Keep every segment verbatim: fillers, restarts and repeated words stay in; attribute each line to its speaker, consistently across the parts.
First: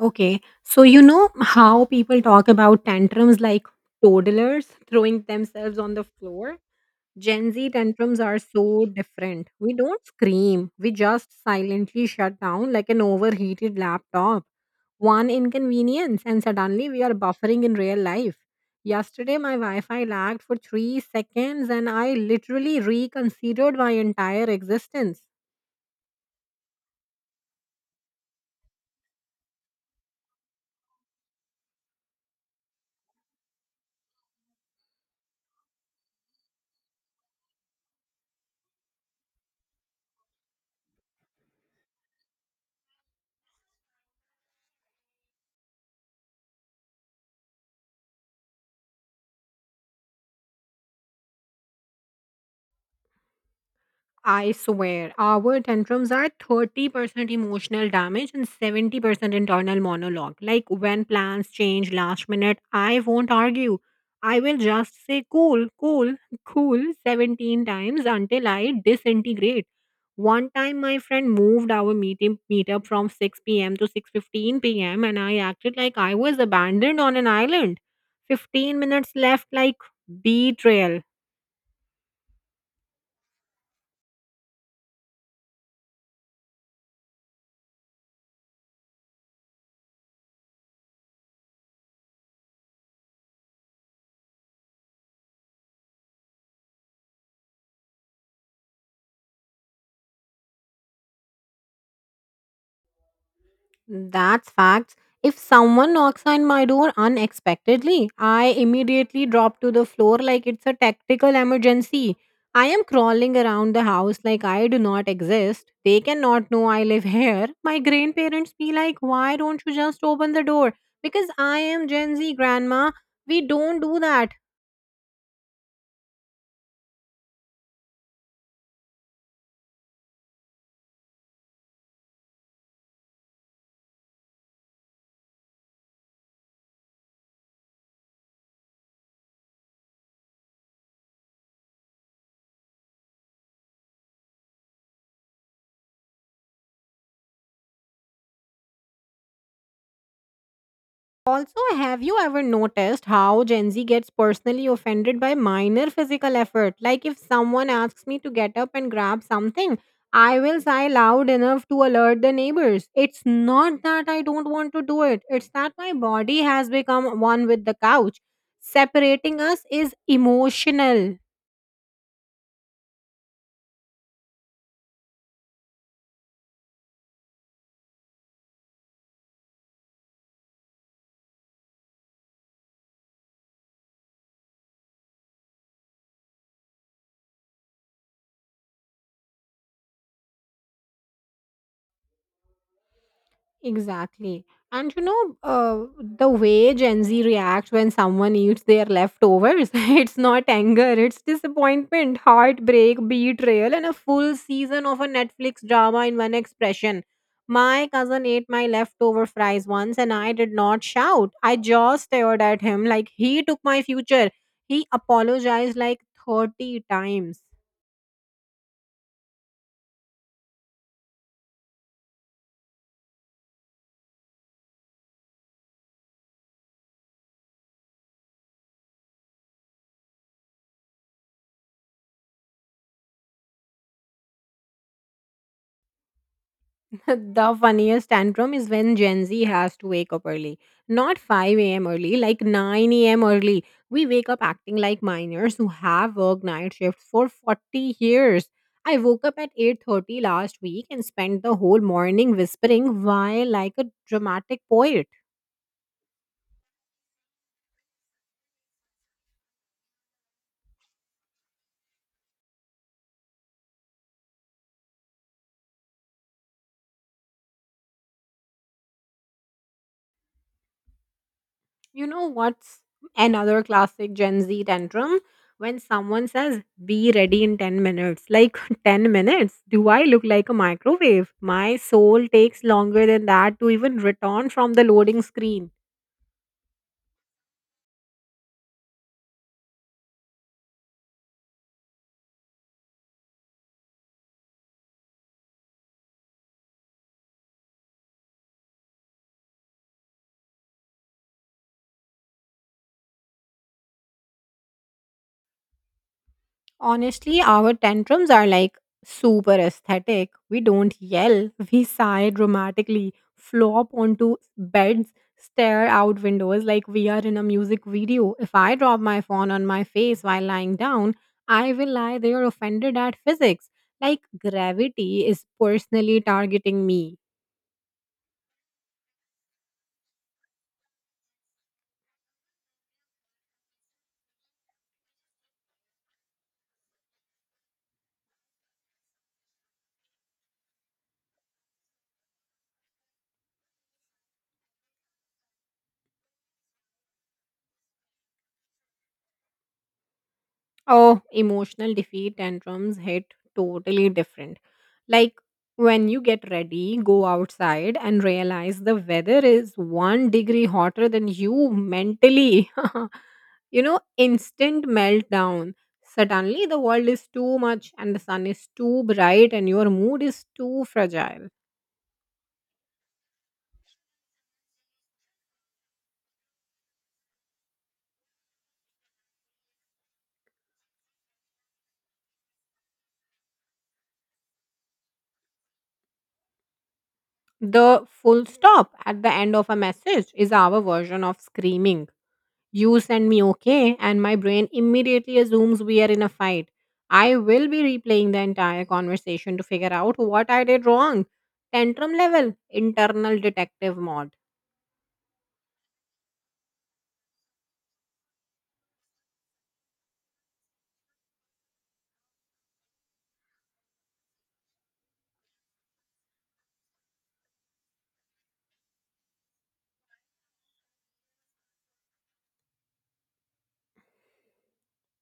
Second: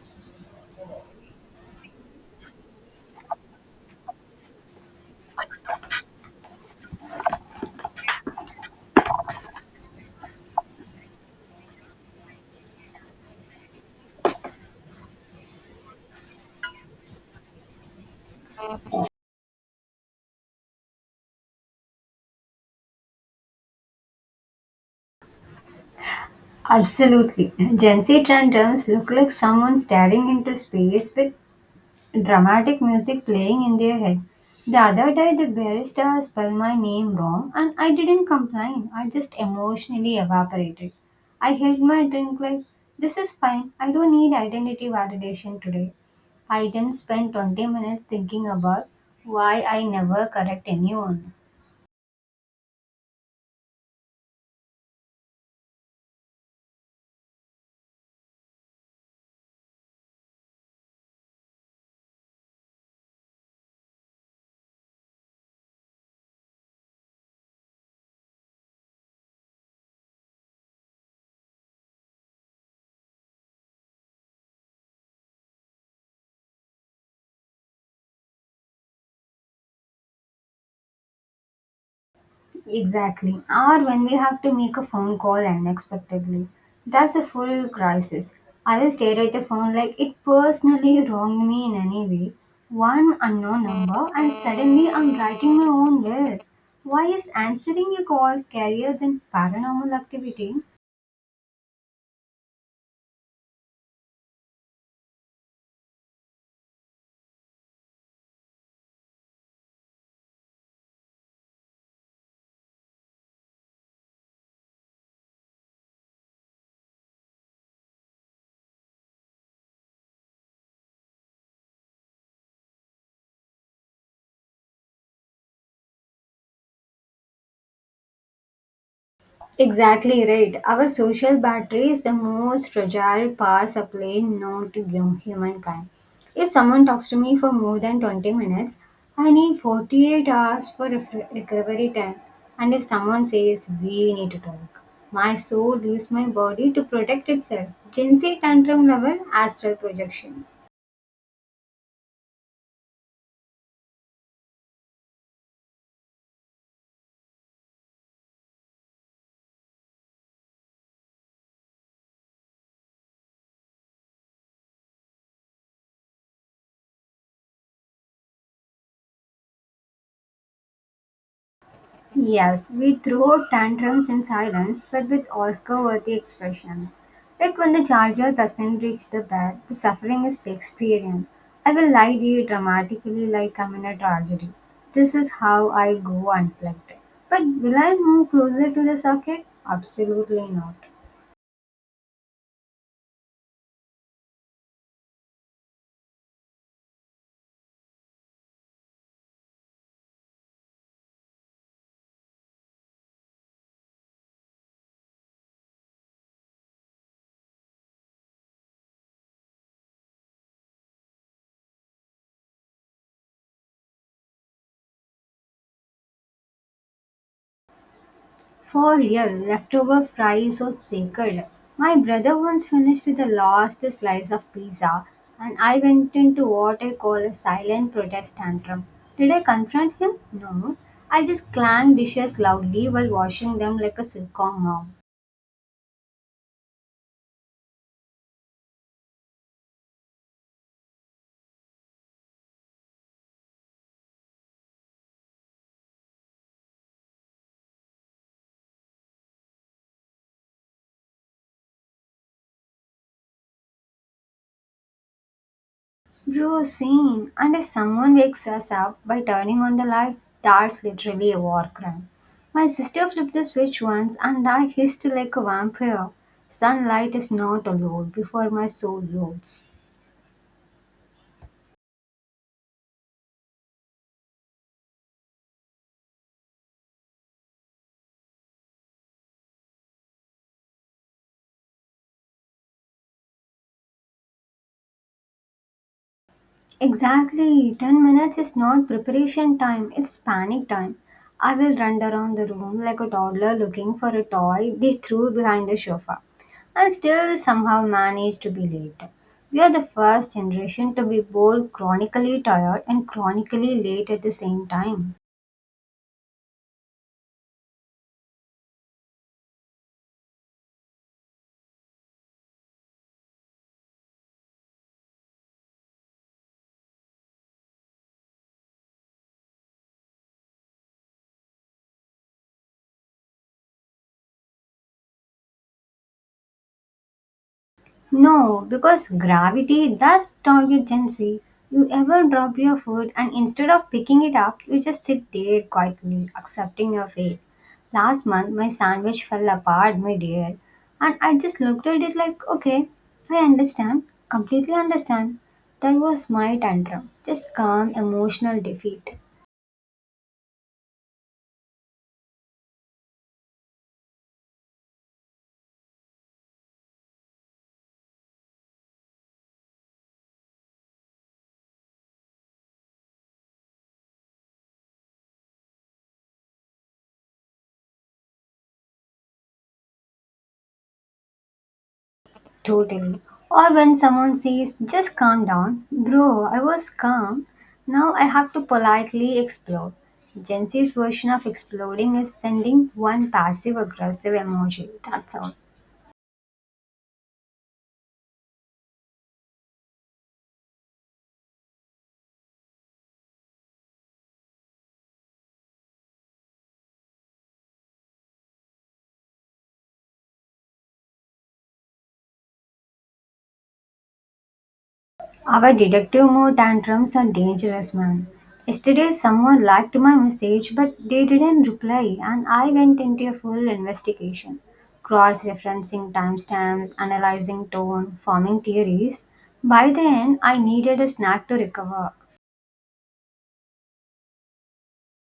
Speaker 1: Okay. So, you know how people talk about tantrums like toddlers throwing themselves on the floor? Gen Z tantrums are so different. We don't scream, we just silently shut down like an overheated laptop. One inconvenience, and suddenly we are buffering in real life. Yesterday, my Wi Fi lagged for three seconds, and I literally reconsidered my entire existence.
Speaker 2: Absolutely. Gen Z tandems look like someone staring into space with dramatic music playing in their head. The other day, the barista spelled my name wrong and I didn't complain. I just emotionally evaporated. I held my drink like, this is fine. I don't need identity validation today. I then spent twenty minutes thinking about why I never correct anyone.
Speaker 1: I swear, our tantrums are thirty percent emotional damage and seventy percent internal monologue. Like when plans change last minute, I won't argue. I will just say cool, cool, cool seventeen times until I disintegrate. One time my friend moved our meeting meetup from six p m to six fifteen p m and I acted like I was abandoned on an island. fifteen minutes left like betrayal.
Speaker 2: Exactly. Or when we have to make a phone call unexpectedly. That's a full crisis. I will stare at the phone like it personally wronged me in any way. One unknown number, and suddenly I'm writing my own will. Why is answering your call scarier than paranormal activity?
Speaker 1: That's facts. If someone knocks on my door unexpectedly, I immediately drop to the floor like it's a tactical emergency. I am crawling around the house like I do not exist. They cannot know I live here. My grandparents be like, why don't you just open the door? Because I am Gen Z grandma. We don't do that.
Speaker 2: Exactly right. Our social battery is the most fragile power supply known to hum- humankind. If someone talks to me for more than twenty minutes, I need forty-eight hours for ref- recovery time. And if someone says, "We need to talk," my soul leaves my body to protect itself. Gen Z tantrum level astral projection.
Speaker 1: Also, have you ever noticed how Gen Z gets personally offended by minor physical effort? Like, if someone asks me to get up and grab something, I will sigh loud enough to alert the neighbors. It's not that I don't want to do it, it's that my body has become one with the couch. Separating us is emotional.
Speaker 2: Yes, we throw tantrums in silence, but with Oscar worthy expressions. Like when the charger doesn't reach the bed, the suffering is Shakespearean. I will lie there dramatically like I'm in a tragedy. This is how I go unplugged. But will I move closer to the socket? Absolutely not.
Speaker 1: Exactly. And you know, uh, the way Gen Z reacts when someone eats their leftovers, it's not anger, it's disappointment, heartbreak, betrayal, and a full season of a Netflix drama in one expression. My cousin ate my leftover fries once and I did not shout. I just stared at him like he took my future. He apologized like thirty times.
Speaker 2: For real, leftover fries are sacred. My brother once finished the last slice of pizza and I went into what I call a silent protest tantrum. Did I confront him? No. I just clanged dishes loudly while washing them like a sitcom mom.
Speaker 1: The funniest tantrum is when Gen Z has to wake up early. Not five a m early, like nine a m early. We wake up acting like minors who have worked night shifts for forty years. I woke up at eight thirty last week and spent the whole morning whispering why like a dramatic poet.
Speaker 2: Bro, same. And if someone wakes us up by turning on the light, that's literally a war crime. My sister flipped the switch once and I hissed like a vampire. Sunlight is not allowed before my soul loads.
Speaker 1: You know what's another classic Gen Z tantrum? When someone says, be ready in ten minutes. Like, ten minutes? Do I look like a microwave? My soul takes longer than that to even return from the loading screen.
Speaker 2: Exactly, ten minutes is not preparation time, it's panic time. I will run around the room like a toddler looking for a toy they threw behind the sofa and still somehow manage to be late. We are the first generation to be both chronically tired and chronically late at the same time.
Speaker 1: Honestly, our tantrums are like super aesthetic. We don't yell, we sigh dramatically, flop onto beds, stare out windows like we are in a music video. If I drop my phone on my face while lying down, I will lie there offended at physics. Like gravity is personally targeting me.
Speaker 2: No, because gravity does target Gen Z. You ever drop your food and instead of picking it up, you just sit there quietly, accepting your fate. Last month, my sandwich fell apart mid-air, and I just looked at it like, okay, I understand, completely understand. That was my tantrum, just calm emotional defeat.
Speaker 1: Oh, emotional defeat tantrums hit totally different. Like when you get ready, go outside and realize the weather is one degree hotter than you mentally. You know, instant meltdown. Suddenly the world is too much and the sun is too bright and your mood is too fragile.
Speaker 2: Totally. Or when someone says, just calm down. Bro, I was calm. Now I have to politely explode. Gen Z's version of exploding is sending one passive aggressive emoji. That's all.
Speaker 1: The full stop at the end of a message is our version of screaming. You send me okay, and my brain immediately assumes we are in a fight. I will be replaying the entire conversation to figure out what I did wrong. Tantrum level, internal detective mode.
Speaker 2: Our detective mode tantrums are dangerous, man. Yesterday, someone liked my message, but they didn't reply, and I went into a full investigation. Cross referencing timestamps, analyzing tone, forming theories. By then, I needed a snack to recover.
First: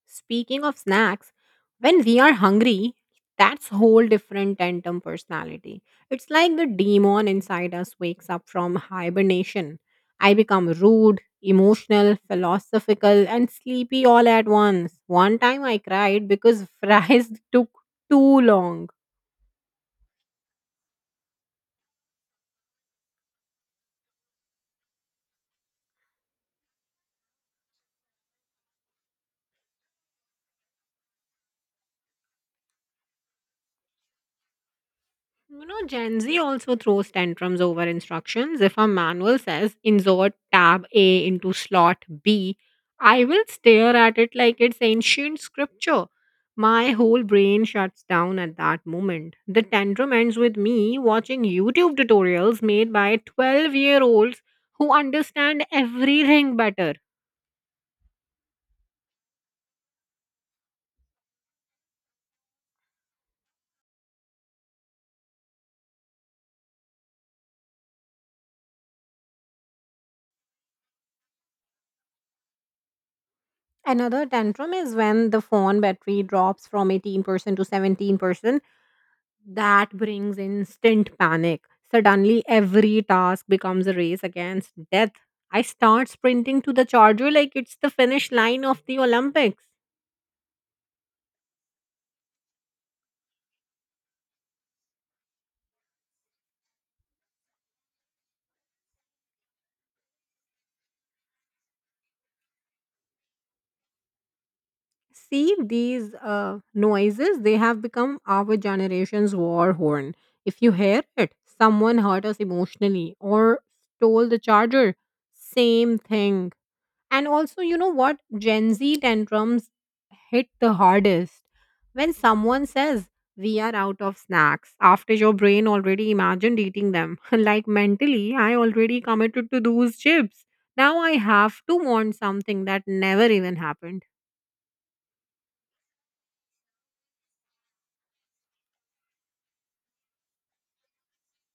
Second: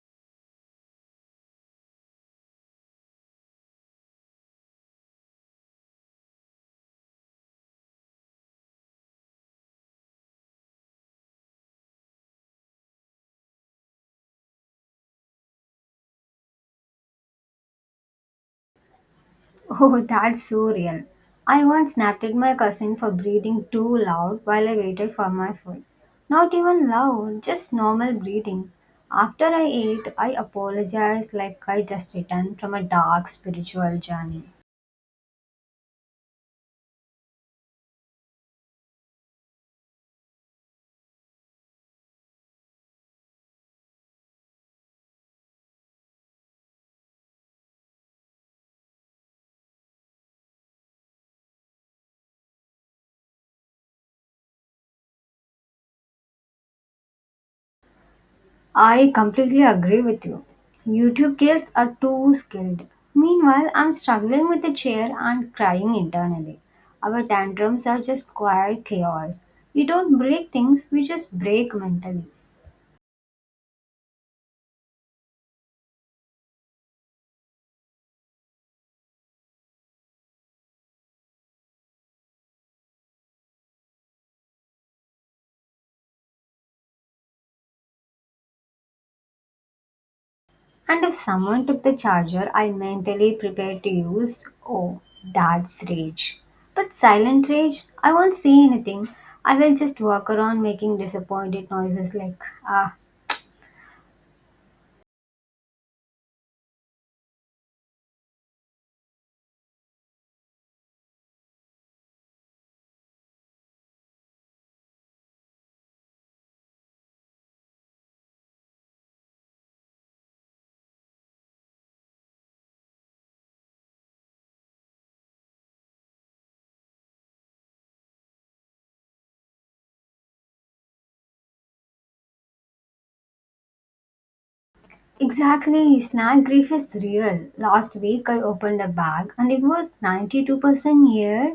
Speaker 1: Speaking of snacks, when we are hungry, that's whole different tandem personality. It's like the demon inside us wakes up from hibernation. I become rude, emotional, philosophical, and sleepy all at once. One time I cried because fries took too long.
Speaker 2: Oh, that's so real. I once snapped at my cousin for breathing too loud while I waited for my food. Not even loud, just normal breathing. After I ate, I apologized like I just returned from a dark spiritual journey.
Speaker 1: You know, Gen Z also throws tantrums over instructions. If a manual says insert tab A into slot B, I will stare at it like it's ancient scripture. My whole brain shuts down at that moment. The tantrum ends with me watching YouTube tutorials made by twelve year olds who understand everything better.
Speaker 2: I completely agree with you. YouTube kids are too skilled. Meanwhile, I'm struggling with the chair and crying internally. Our tantrums are just quiet chaos. We don't break things, we just break mentally.
Speaker 1: Another tantrum is when the phone battery drops from eighteen percent to seventeen percent. That brings instant panic. Suddenly, every task becomes a race against death. I start sprinting to the charger like it's the finish line of the Olympics.
Speaker 2: And if someone took the charger I mentally prepared to use, oh, that's rage. But silent rage, I won't say anything. I will just walk around making disappointed noises like, ah.
Speaker 1: See, these uh, noises, they have become our generation's war horn. If you hear it, someone hurt us emotionally or stole the charger. Same thing. And also, you know what? Gen Z tantrums hit the hardest when someone says, we are out of snacks, after your brain already imagined eating them. Like mentally, I already committed to those chips. Now I have to want something that never even happened.
Speaker 2: Exactly, snack grief is real. Last week I opened a bag and it was ninety-two percent air.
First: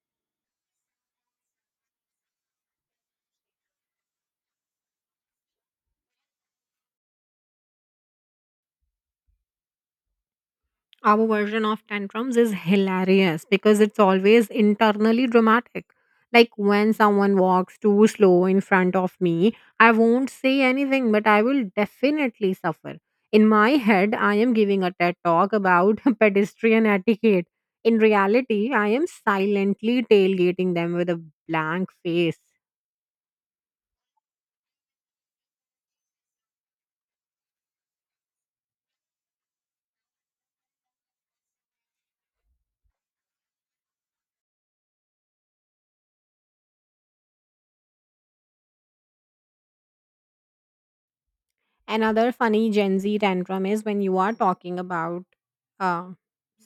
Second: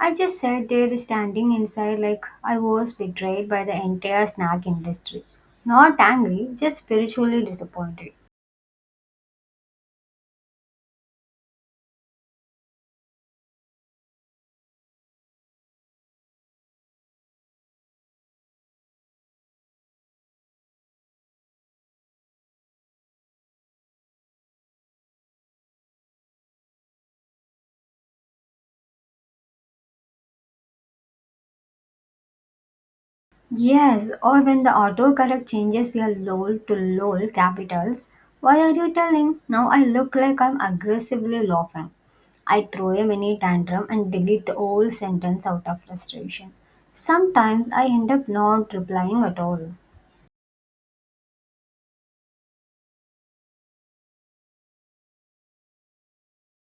Speaker 2: I just sat there standing inside like I was betrayed by the entire snack industry. Not angry, just spiritually disappointed.
Speaker 1: Our version of tantrums is hilarious because it's always internally dramatic. Like when someone walks too slow in front of me, I won't say anything, but I will definitely suffer. In my head, I am giving a TED talk about pedestrian etiquette. In reality, I am silently tailgating them with a blank face.
Speaker 2: Yes, or when the autocorrect changes your LOL to LOL capitals, why are you telling? Now I look like I'm aggressively laughing. I throw a mini tantrum and delete the whole sentence out of frustration. Sometimes I end up not replying at all.
Speaker 1: Another funny Gen Z tantrum is when you are talking about uh,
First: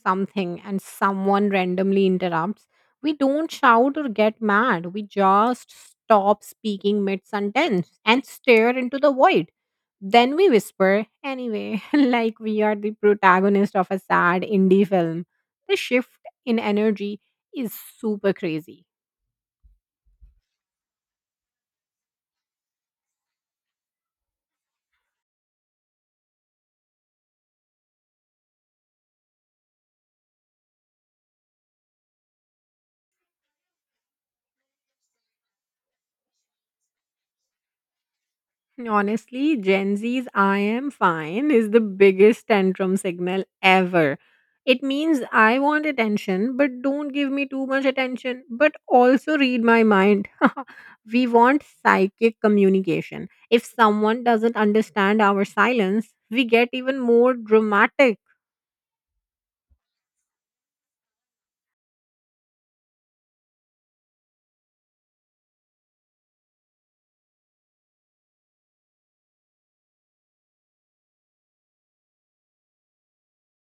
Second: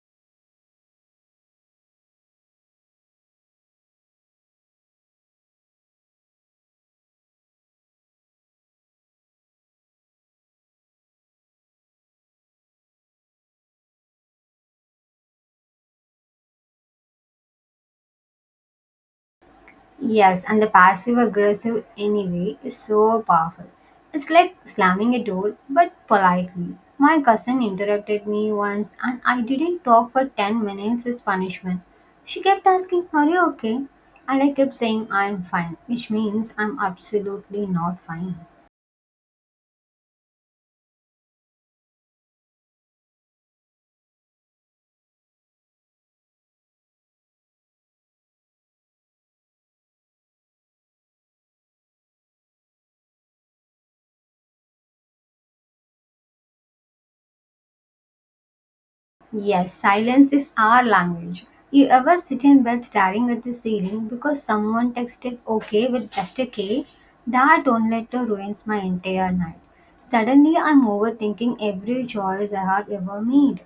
Speaker 1: something and someone randomly interrupts. We don't shout or get mad. We just stop speaking mid sentence and stare into the void. Then we whisper, anyway, like we are the protagonist of a sad indie film. The shift in energy is super crazy.
Speaker 2: Yes, and the passive aggressive anyway is so powerful. It's like slamming a door, but politely. My cousin interrupted me once and I didn't talk for ten minutes as punishment. She kept asking, "Are you okay?" And I kept saying, "I'm fine," which means I'm absolutely not fine.
Speaker 1: Honestly, Gen Z's I am fine is the biggest tantrum signal ever. It means I want attention, but don't give me too much attention, but also read my mind. We want psychic communication. If someone doesn't understand our silence, we get even more dramatic.
Speaker 2: Yes, silence is our language. You ever sit in bed staring at the ceiling because someone texted okay with just a K? That don't letter ruins my entire night. Suddenly, I'm overthinking every choice I have ever made.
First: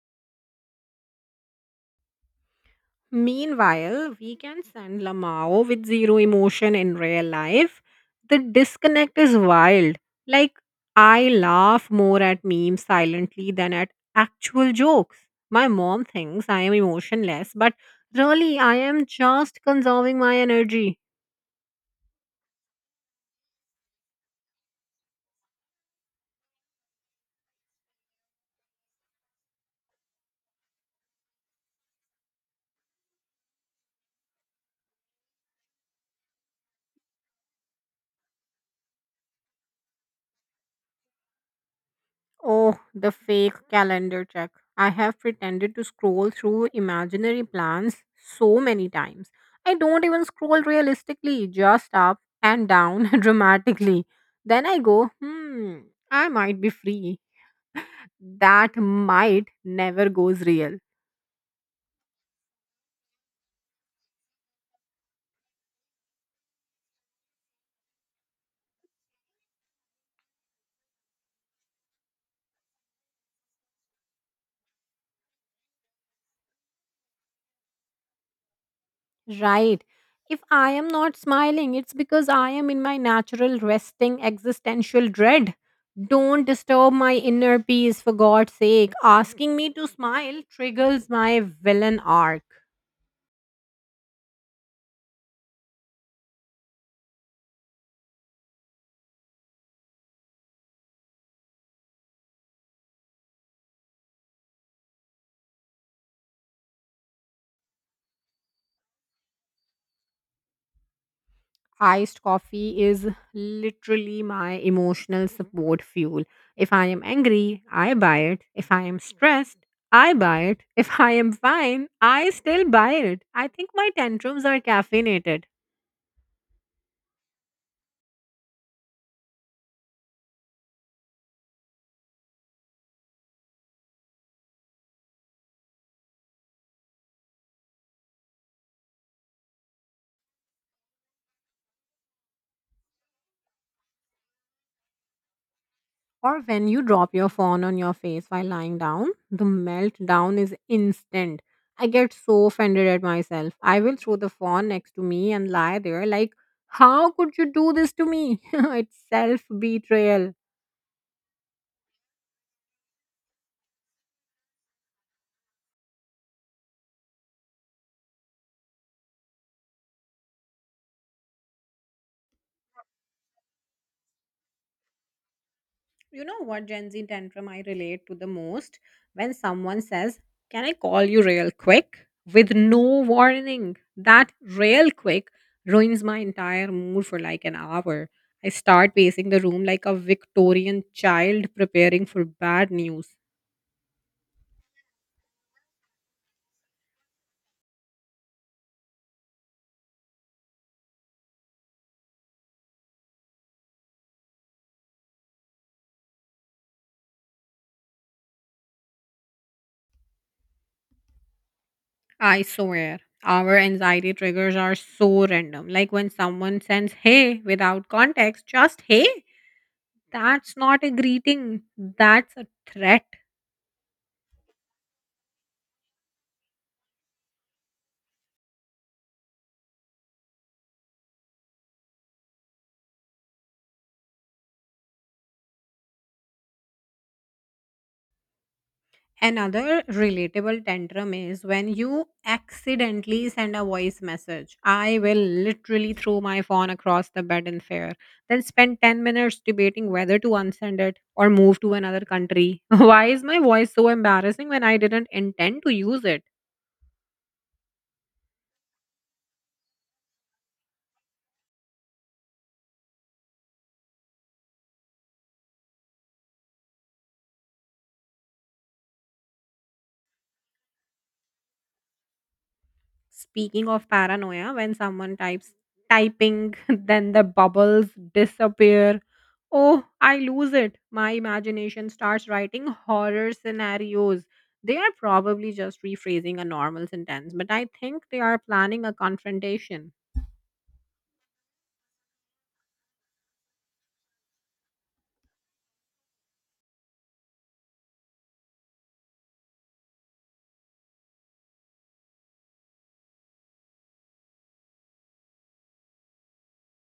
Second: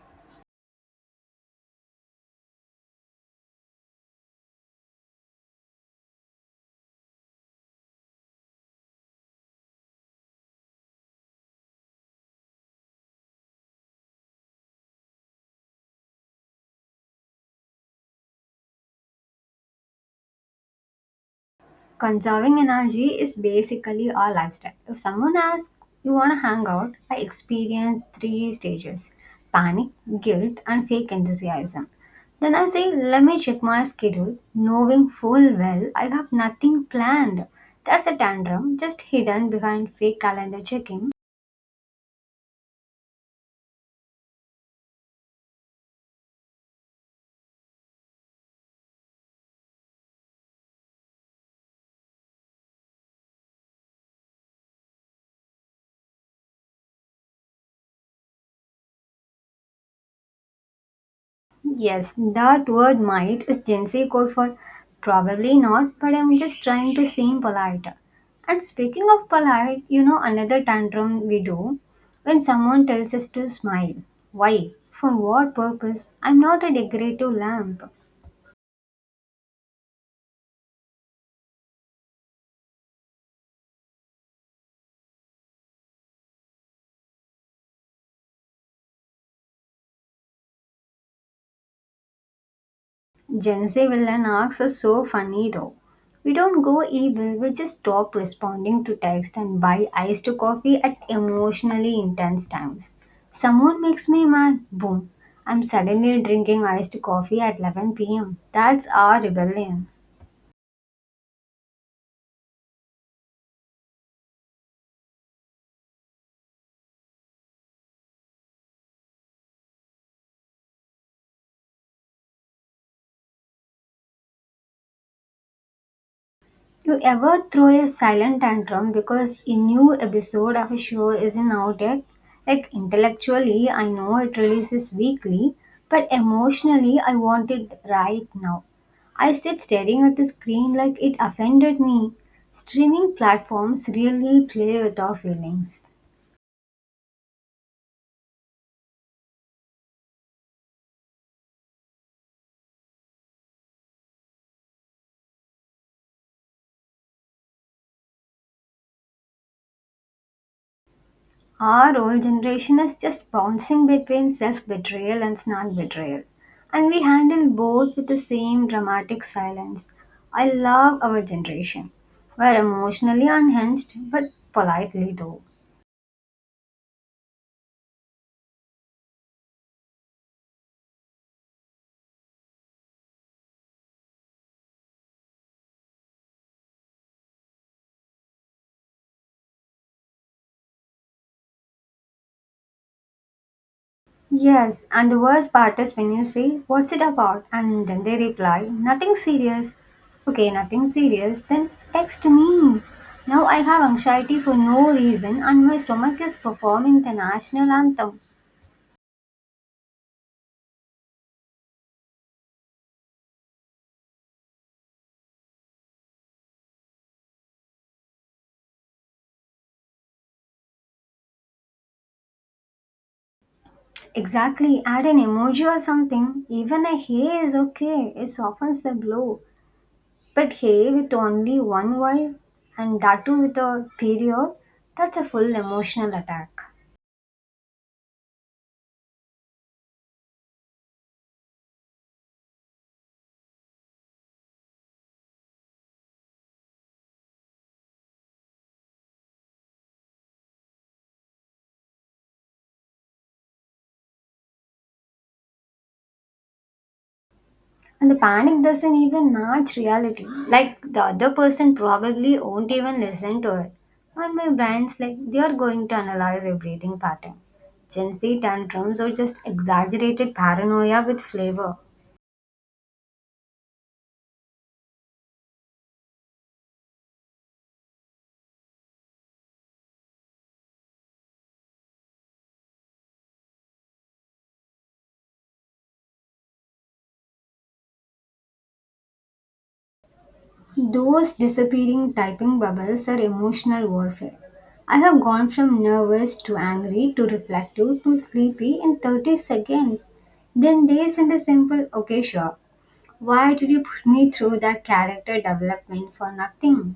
Speaker 1: Meanwhile, we can send Lamao with zero emotion in real life. The disconnect is wild. Like, I laugh more at memes silently than at actual jokes. My mom thinks I am emotionless, but really, I am just conserving my energy.
Speaker 2: Conserving energy is basically our lifestyle. If someone asks, "You want to hang out?" I experience three stages: panic, guilt, and fake enthusiasm. Then I say, "Let me check my schedule," knowing full well I have nothing planned. That's a tantrum just hidden behind fake calendar checking.
Speaker 1: Oh, the fake calendar check. I have pretended to scroll through imaginary plans so many times. I don't even scroll realistically, just up and down dramatically. Then I go, hmm, I might be free. That might never goes real.
Speaker 2: Yes, that word might is Gen Z code for probably not, but I'm just trying to seem polite. And speaking of polite, you know another tantrum we do when someone tells us to smile. Why? For what purpose? I'm not a decorative lamp.
Speaker 1: Right. If I am not smiling, it's because I am in my natural resting existential dread. Don't disturb my inner peace for God's sake. Asking me to smile triggers my villain arc.
Speaker 2: Gen Z villain arcs are so funny though. We don't go evil, we just stop responding to text and buy iced coffee at emotionally intense times. Someone makes me mad, boom. I'm suddenly drinking iced coffee at eleven p m. That's our rebellion.
Speaker 1: Iced coffee is literally my emotional support fuel. If I am angry, I buy it. If I am stressed, I buy it. If I am fine, I still buy it. I think my tantrums are caffeinated.
Speaker 2: You ever throw a silent tantrum because a new episode of a show isn't out yet? Like intellectually, I know it releases weekly, but emotionally, I want it right now. I sit staring at the screen like it offended me. Streaming platforms really play with our feelings.
Speaker 1: Or when you drop your phone on your face while lying down, the meltdown is instant. I get so offended at myself. I will throw the phone next to me and lie there like, how could you do this to me? It's self betrayal.
Speaker 2: Our old generation is just bouncing between self betrayal and snark betrayal, and we handle both with the same dramatic silence. I love our generation. We're emotionally unhinged, but politely though.
Speaker 1: You know what Gen Z tantrum I relate to the most? When someone says, can I call you real quick? With no warning. That real quick ruins my entire mood for like an hour. I start pacing the room like a Victorian child preparing for bad news.
Speaker 2: Yes, and the worst part is when you say, "What's it about?" and then they reply, "Nothing serious." Okay, nothing serious, then text me. Now I have anxiety for no reason, and my stomach is performing the national anthem.
Speaker 1: I swear, our anxiety triggers are so random. Like when someone sends hey without context, just hey. That's not a greeting, that's a threat.
Speaker 2: Exactly, add an emoji or something. Even a hey is okay, it softens the blow. But hey with only one Y and that too with a period, that's a full emotional attack.
Speaker 1: Another relatable tantrum is when you accidentally send a voice message. I will literally throw my phone across the bed in fear, then spend ten minutes debating whether to unsend it or move to another country. Why is my voice so embarrassing when I didn't intend to use it?
Speaker 2: And the panic doesn't even match reality. Like the other person probably won't even listen to it. And my brain's like, they are going to analyze your breathing pattern. Gen Z tantrums are just exaggerated paranoia with flavor.
Speaker 1: Speaking of paranoia, when someone types typing, then the bubbles disappear. Oh, I lose it. My imagination starts writing horror scenarios. They are probably just rephrasing a normal sentence, but I think they are planning a confrontation.
Speaker 2: Those disappearing typing bubbles are emotional warfare. I have gone from nervous to angry to reflective to sleepy in thirty seconds. Then they send a simple, okay, sure. Why did you put me through that character development for nothing?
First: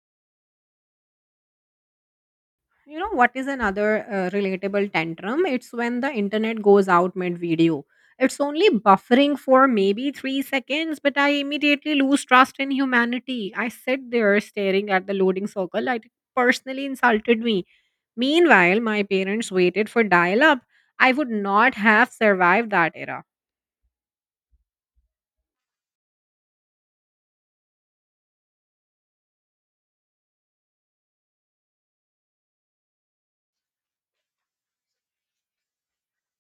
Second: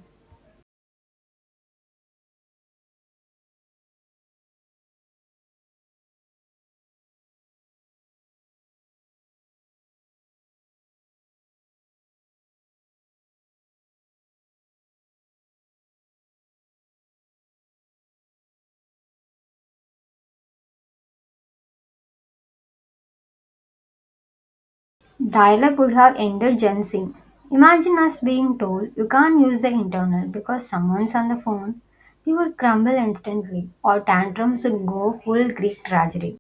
Speaker 1: You know what is another uh, relatable tantrum? It's when the internet goes out mid video. It's only buffering for maybe three seconds, but I immediately lose trust in humanity. I sit there staring at the loading circle. It personally insulted me. Meanwhile, my parents waited for dial up. I would not have survived that era.
Speaker 2: Dial up would have ended Gen Z. Imagine us being told you can't use the internet because someone's on the phone. We would crumble instantly, or tantrums would go full Greek tragedy.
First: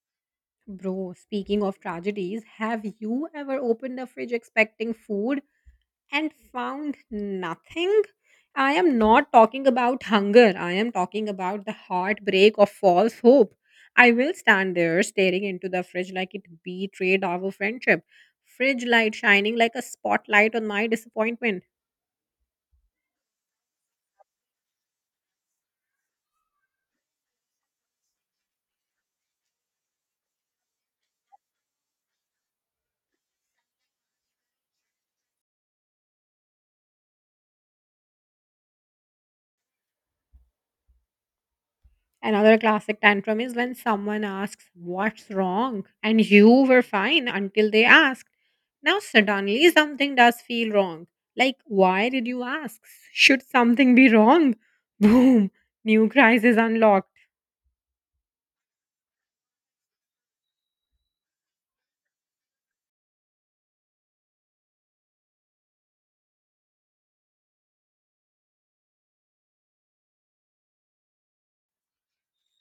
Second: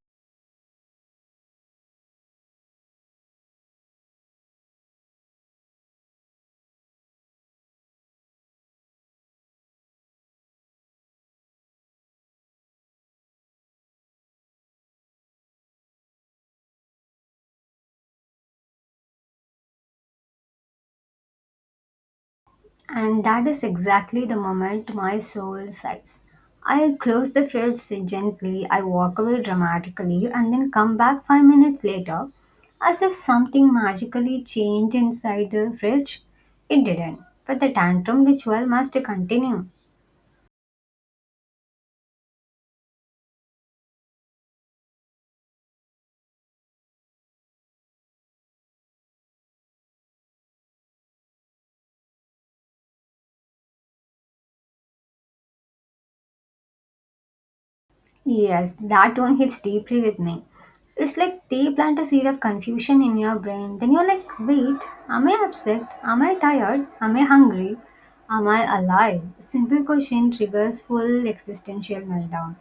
Speaker 1: Bro, speaking of tragedies, have you ever opened the fridge expecting food and found nothing? I am not talking about hunger. I am talking about the heartbreak of false hope. I will stand there staring into the fridge like it betrayed our friendship. Fridge light shining like a spotlight on my disappointment.
Speaker 2: And that is exactly the moment my soul sighs. I close the fridge gently, I walk away dramatically, and then come back five minutes later as if something magically changed inside the fridge. It didn't, but the tantrum ritual must continue.
Speaker 1: Another classic tantrum is when someone asks, what's wrong? And you were fine until they asked. Now, suddenly, something does feel wrong. Like, why did you ask? Should something be wrong? Boom, new crisis unlocked.
Speaker 2: Yes, that one hits deeply with me. It's like they plant a seed of confusion in your brain. Then you're like, wait, am I upset? Am I tired? Am I hungry? Am I alive? Simple question triggers full existential meltdown.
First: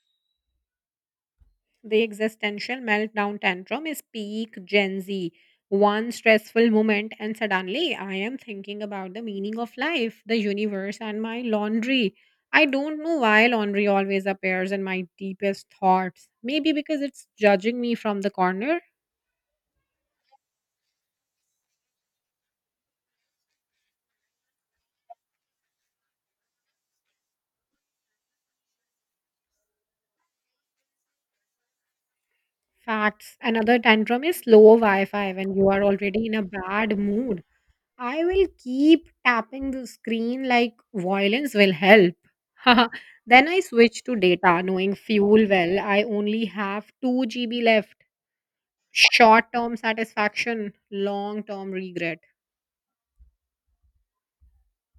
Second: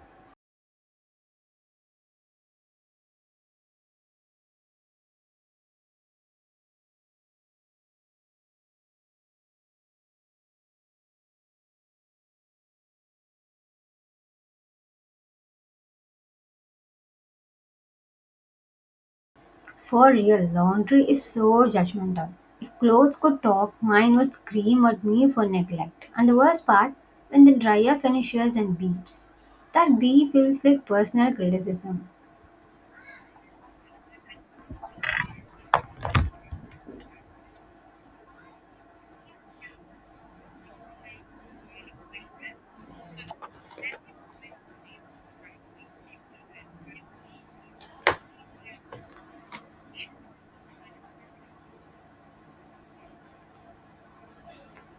Speaker 1: The existential meltdown tantrum is peak Gen Z. One stressful moment, and suddenly I am thinking about the meaning of life, the universe, and my laundry. I don't know why laundry always appears in my deepest thoughts. Maybe because it's judging me from the corner.
Speaker 2: For real, laundry is so judgmental. If clothes could talk, mine would scream at me for neglect. And the worst part, when the dryer finishes and beeps, that bee feels like personal criticism.
Speaker 1: Facts. Another tantrum is slow Wi Fi when you are already in a bad mood. I will keep tapping the screen like violence will help. Then I switch to data, knowing fuel well. I only have two gigabytes left. Short term satisfaction, long term regret.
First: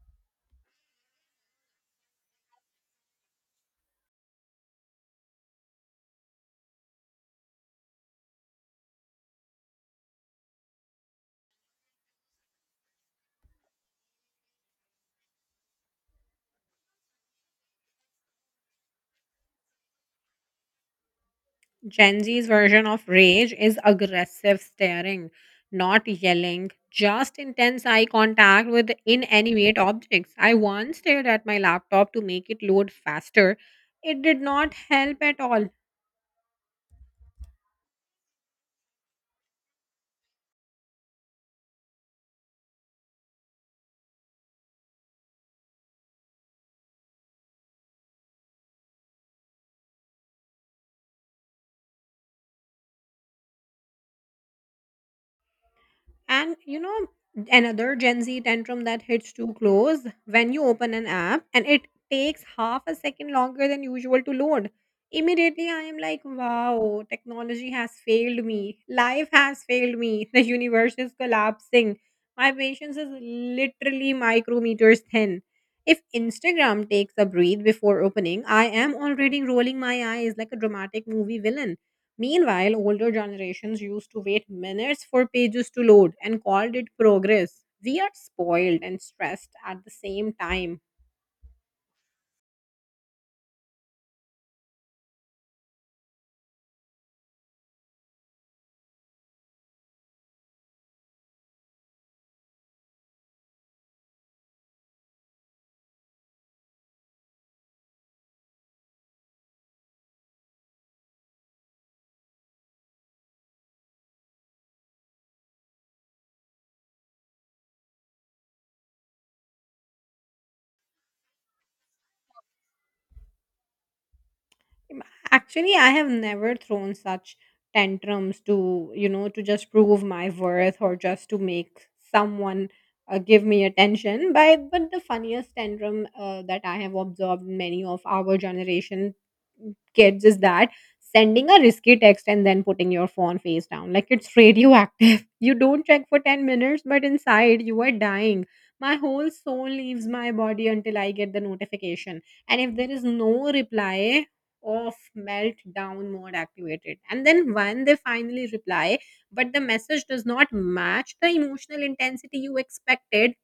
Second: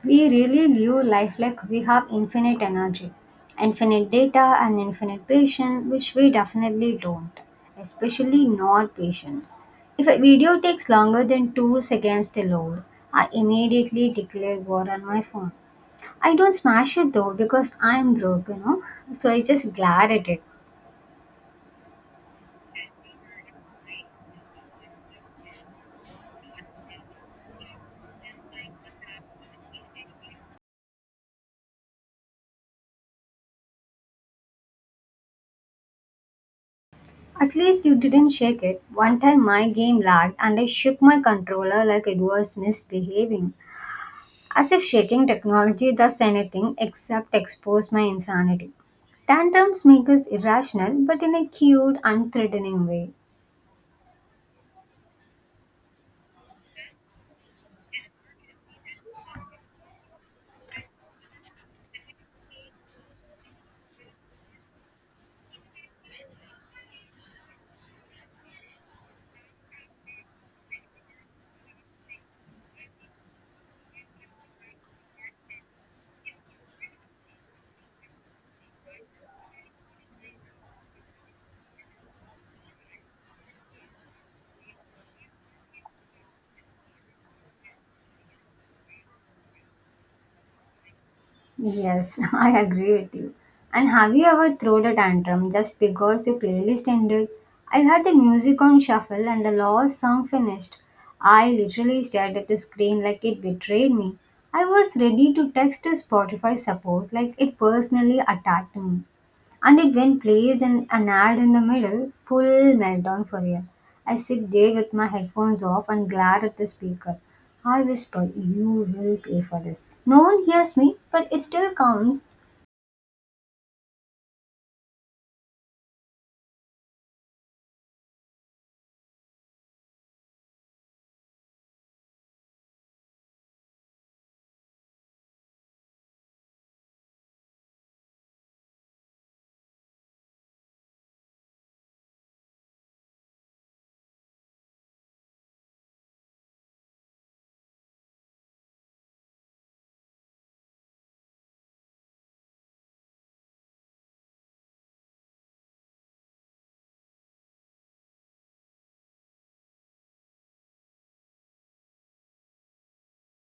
Speaker 2: We really live life like we have infinite energy, infinite data, and infinite patience, which we definitely don't, especially not patience. If a video takes longer than two seconds to load, I immediately declare war on my phone. I don't smash it though because I'm broke, you know, so I just glare at it.
Speaker 1: Gen Z's version of rage is aggressive staring, not yelling, just intense eye contact with inanimate objects. I once stared at my laptop to make it load faster. It did not help at all.
Speaker 2: At least you didn't shake it. One time my game lagged and I shook my controller like it was misbehaving. As if shaking technology does anything except expose my insanity. Tantrums make us irrational, but in a cute, unthreatening way.
Speaker 1: And you know, another Gen Z tantrum that hits too close when you open an app and it takes half a second longer than usual to load. Immediately, I am like, wow, technology has failed me. Life has failed me. The universe is collapsing. My patience is literally micrometers thin. If Instagram takes a breath before opening, I am already rolling my eyes like a dramatic movie villain. Meanwhile, older generations used to wait minutes for pages to load and called it progress. We are spoiled and stressed at the same time.
Speaker 2: Yes, I agree with you. And have you ever thrown a tantrum just because your playlist ended? I had the music on shuffle and the last song finished. I literally stared at the screen like it betrayed me. I was ready to text to Spotify support like it personally attacked me. And it then plays an, an ad in the middle, full meltdown for real. I sit there with my headphones off and glare at the speaker. I whisper, "You will pay for this." No one hears me, but it still counts.
Speaker 1: Actually, I have never thrown such tantrums to, you know, to just prove my worth or just to make someone uh, give me attention. But, but the funniest tantrum uh, that I have observed in many of our generation mm, kids is that sending a risky text and then putting your phone face down like it's radioactive. You don't check for ten minutes, but inside you are dying. My whole soul leaves my body until I get the notification. And if there is no reply, off, melt down mode activated. And then when they finally reply, but the message does not match the emotional intensity you expected,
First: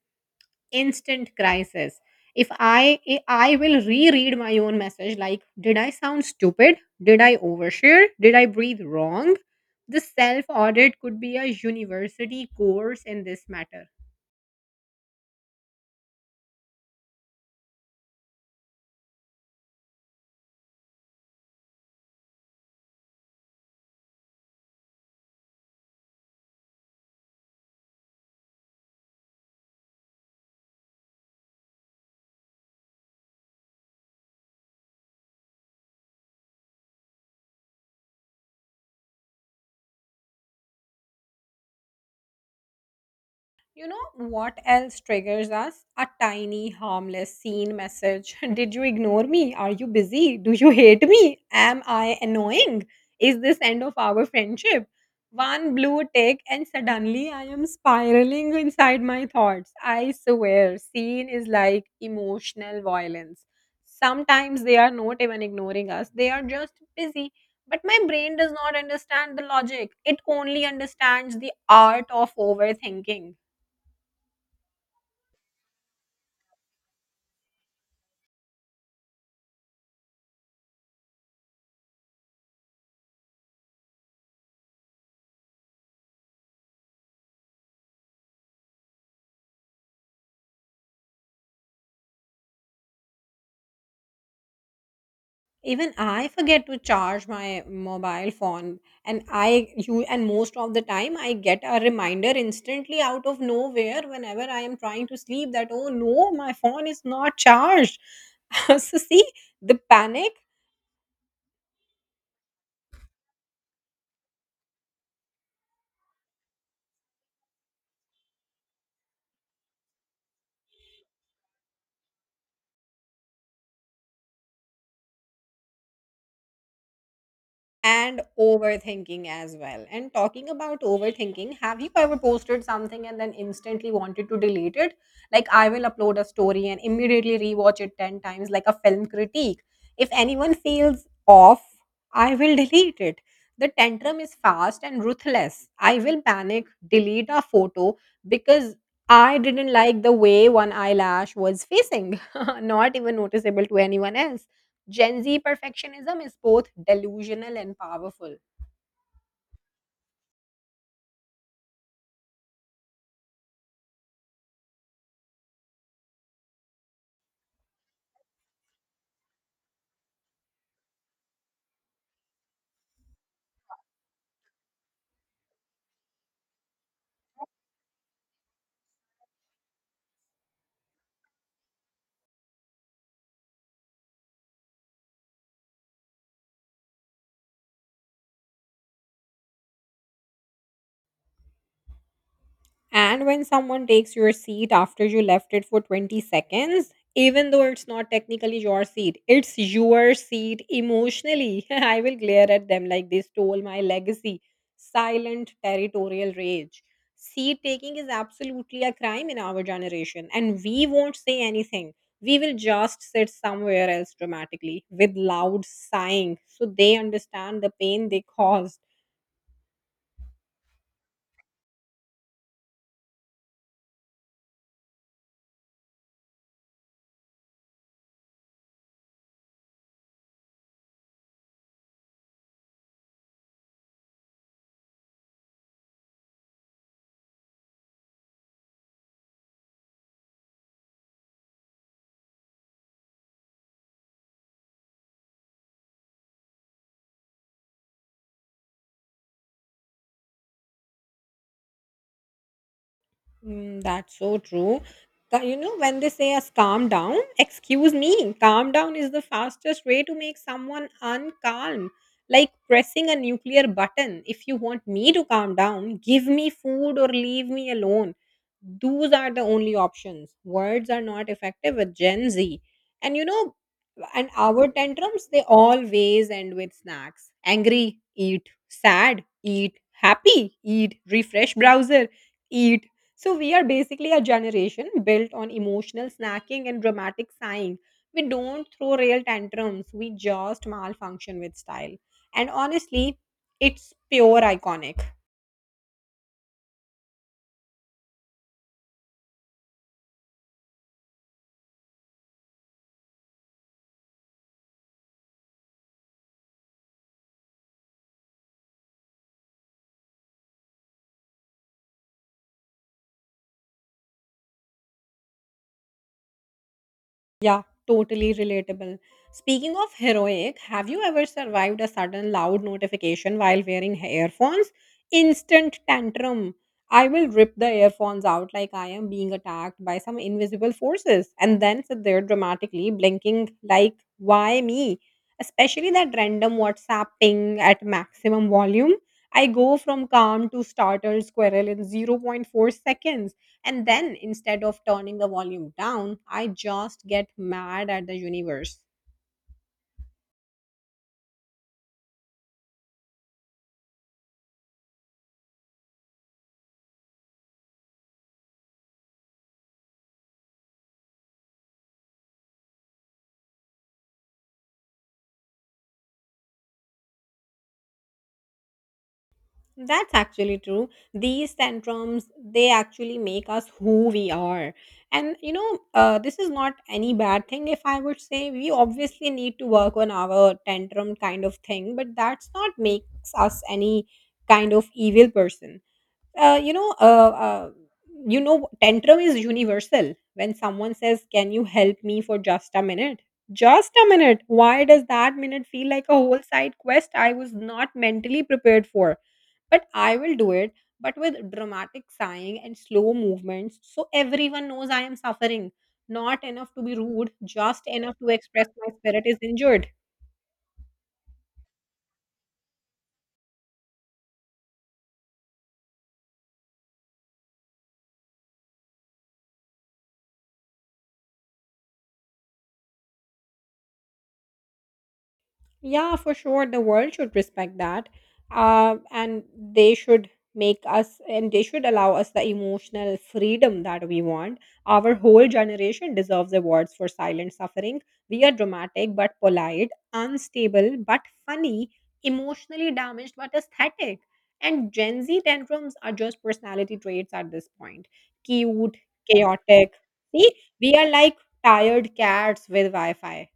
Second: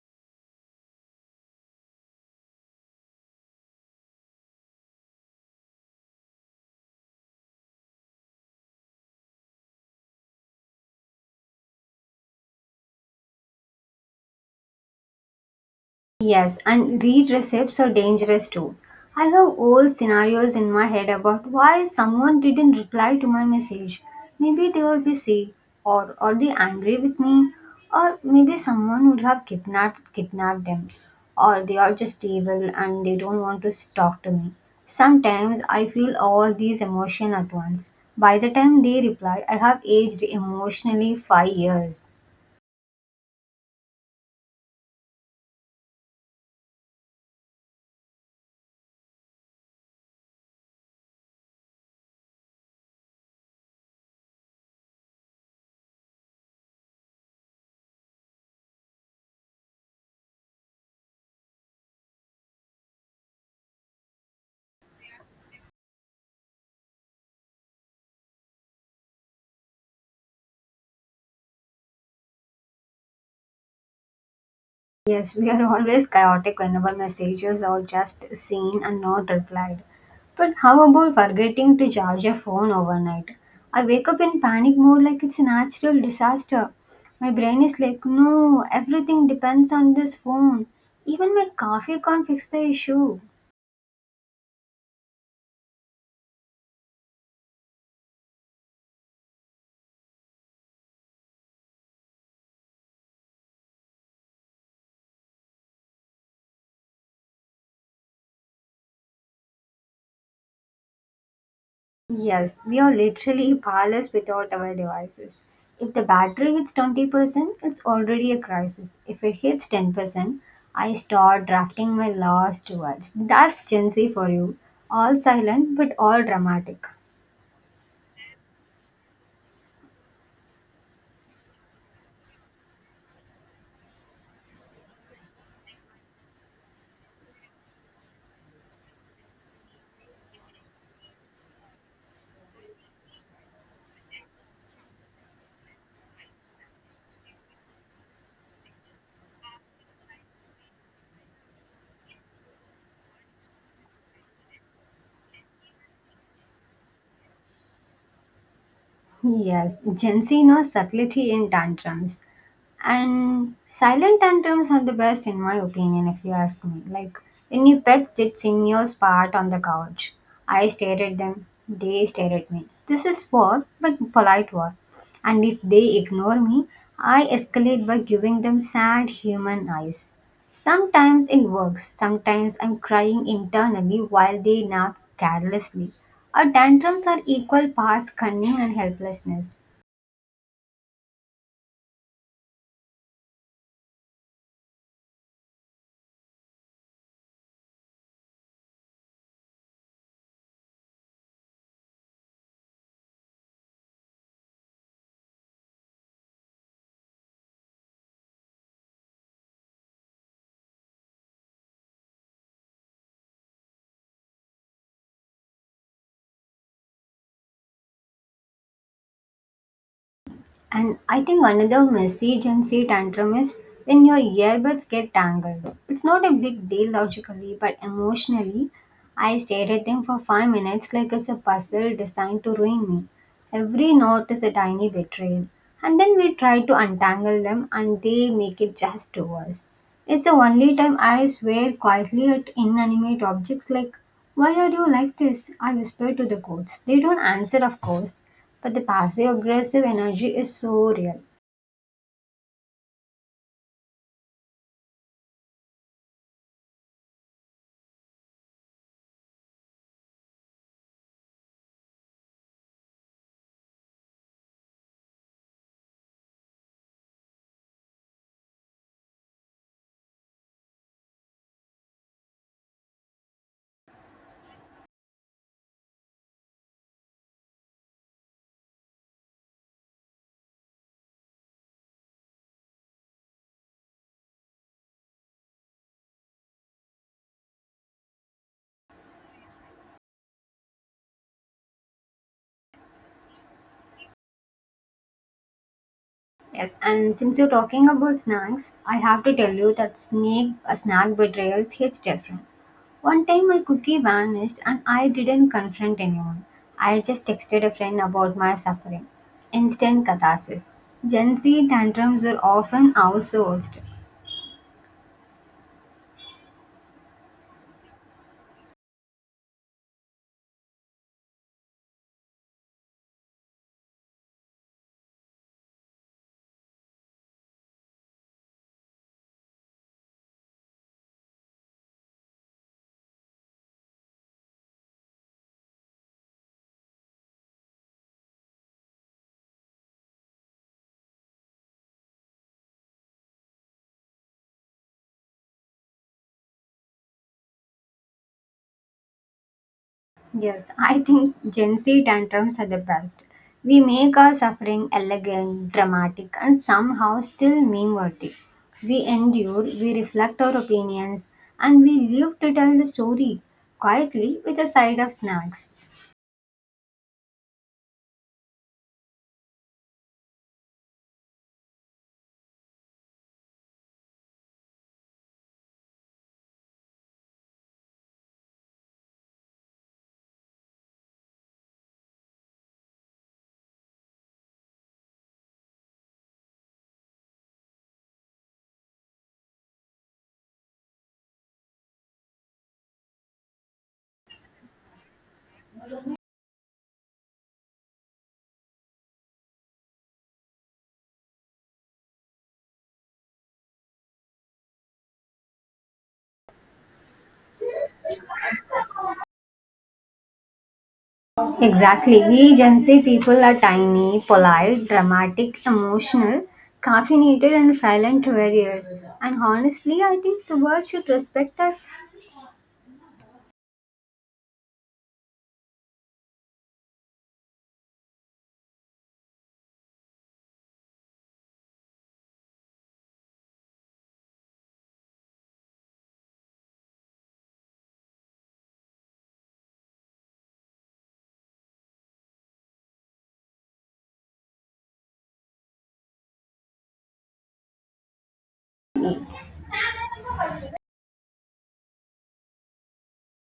Speaker 1: instant crisis. If I I will reread my own message like, did I sound stupid? Did I overshare? Did I breathe wrong? The self audit could be a university course in this matter.
Speaker 2: Yes, and read recipes are dangerous too. I have old scenarios in my head about why someone didn't reply to my message. Maybe they were busy, or are they angry with me, or maybe someone would have kidnapped kidnapped them, or they are just evil and they don't want to s- talk to me. Sometimes I feel all these emotions at once. By the time they reply, I have aged emotionally five years.
Speaker 1: You know what else triggers us? A tiny, harmless, seen message. Did you ignore me? Are you busy? Do you hate me? Am I annoying? Is this end of our friendship? One blue tick, and suddenly I am spiraling inside my thoughts. I swear, seen is like emotional violence. Sometimes they are not even ignoring us, they are just busy. But my brain does not understand the logic, it only understands the art of overthinking.
Speaker 2: Yes, we are always chaotic whenever messages are just seen and not replied. But how about forgetting to charge your phone overnight? I wake up in panic mode like it's a natural disaster. My brain is like, no, everything depends on this phone. Even my coffee can't fix the issue.
Speaker 1: Even I forget to charge my mobile phone, and I you and most of the time I get a reminder instantly out of nowhere whenever I am trying to sleep, that oh no, my phone is not charged. So see the panic
Speaker 2: Yes, we are literally powerless without our devices. If the battery hits twenty percent, it's already a crisis. If it hits ten percent, I start drafting my last words. That's Gen Z for you. All silent but all dramatic.
Speaker 1: and overthinking as well. And talking about overthinking, have you ever posted something and then instantly wanted to delete it? Like, I will upload a story and immediately rewatch it ten times, like a film critique. If anyone feels off, I will delete it. The tantrum is fast and ruthless. I will panic, delete a photo because I didn't like the way one eyelash was facing, not even noticeable to anyone else. Gen Z perfectionism is both delusional and powerful.
Speaker 2: Yes, Gen Z knows subtlety in tantrums. And silent tantrums are the best, in my opinion, if you ask me. Like when your pet sits in your spot on the couch, I stare at them, they stare at me. This is war, but polite war. And if they ignore me, I escalate by giving them sad human eyes. Sometimes it works, sometimes I'm crying internally while they nap carelessly. Our tantrums are equal parts cunning and helplessness.
Speaker 1: And when someone takes your seat after you left it for twenty seconds, even though it's not technically your seat, it's your seat emotionally. I will glare at them like they stole my legacy. Silent territorial rage. Seat taking is absolutely a crime in our generation, and we won't say anything. We will just sit somewhere else dramatically with loud sighing so they understand the pain they caused.
Speaker 2: And I think another messy Gen Z tantrum is when your earbuds get tangled. It's not a big deal logically, but emotionally, I stared at them for five minutes like it's a puzzle designed to ruin me. Every knot is a tiny betrayal. And then we try to untangle them and they make it just worse. It's the only time I swear quietly at inanimate objects like, "Why are you like this?" I whisper to the goats. They don't answer, of course, but the passive aggressive energy is so real.
Speaker 1: Mm, that's so true. Ca- You know, when they say us calm down, excuse me, calm down is the fastest way to make someone uncalm. Like pressing a nuclear button. If you want me to calm down, give me food or leave me alone. Those are the only options. Words are not effective with Gen Z. And you know, and our tantrums, they always end with snacks. Angry, eat. Sad, eat. Happy, eat. Refresh browser, eat. So we are basically a generation built on emotional snacking and dramatic sighing. We don't throw real tantrums, we just malfunction with style. And honestly, it's pure iconic.
Speaker 2: Yes, and since you're talking about snacks, I have to tell you that snake a snack betrayals hits different. One time my cookie vanished and I didn't confront anyone. I just texted a friend about my suffering. Instant catharsis. Gen Z tantrums are often outsourced.
Speaker 1: Yeah, totally relatable. Speaking of heroic, have you ever survived a sudden loud notification while wearing earphones? Instant tantrum. I will rip the earphones out like I am being attacked by some invisible forces and then sit there dramatically blinking like, why me? Especially that random WhatsApp ping at maximum volume. I go from calm to startled squirrel in zero point zero point four seconds, and then instead of turning the volume down, I just get mad at the universe.
Speaker 2: Yes, I think Gen Z tantrums are the best. We make our suffering elegant, dramatic, and somehow still meme worthy. We endure, we reflect our opinions, and we live to tell the story quietly with a side of snacks.
Speaker 1: That's actually true. These tantrums, they actually make us who we are. And you know, uh, this is not any bad thing. If I would say, we obviously need to work on our tantrum kind of thing, but that's not makes us any kind of evil person. uh, you know, uh, uh, you know, tantrum is universal. When someone says, "Can you help me for just a minute?" Just a minute. Why does that minute feel like a whole side quest I was not mentally prepared for? But I will do it. But with dramatic sighing and slow movements, so everyone knows I am suffering. Not enough to be rude, just enough to express my spirit is injured.
Speaker 2: Exactly, we Gen Z people are tiny, polite, dramatic, emotional, caffeinated, and silent warriors. And honestly, I think the world should respect us.
Speaker 1: Yeah, for sure. The world should respect that. Uh, and they should make us and they should allow us the emotional freedom that we want. Our whole generation deserves awards for silent suffering. We are dramatic but polite, unstable but funny, emotionally damaged but aesthetic. And Gen Z tantrums are just personality traits at this point. Cute, chaotic. See, we are like tired cats with Wi Fi.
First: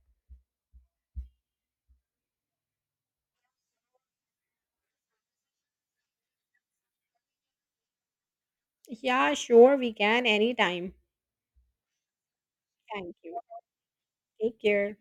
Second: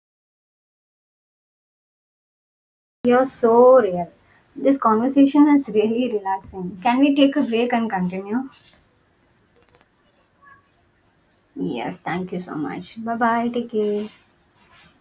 Speaker 2: You're so real. This conversation is really relaxing. Can we take a break and continue?
Speaker 1: Yeah, sure, we can anytime.
Speaker 2: Yes, thank you so much.
Speaker 1: Thank
Speaker 2: Bye
Speaker 1: you.
Speaker 2: bye. Take care.
Speaker 1: Take care.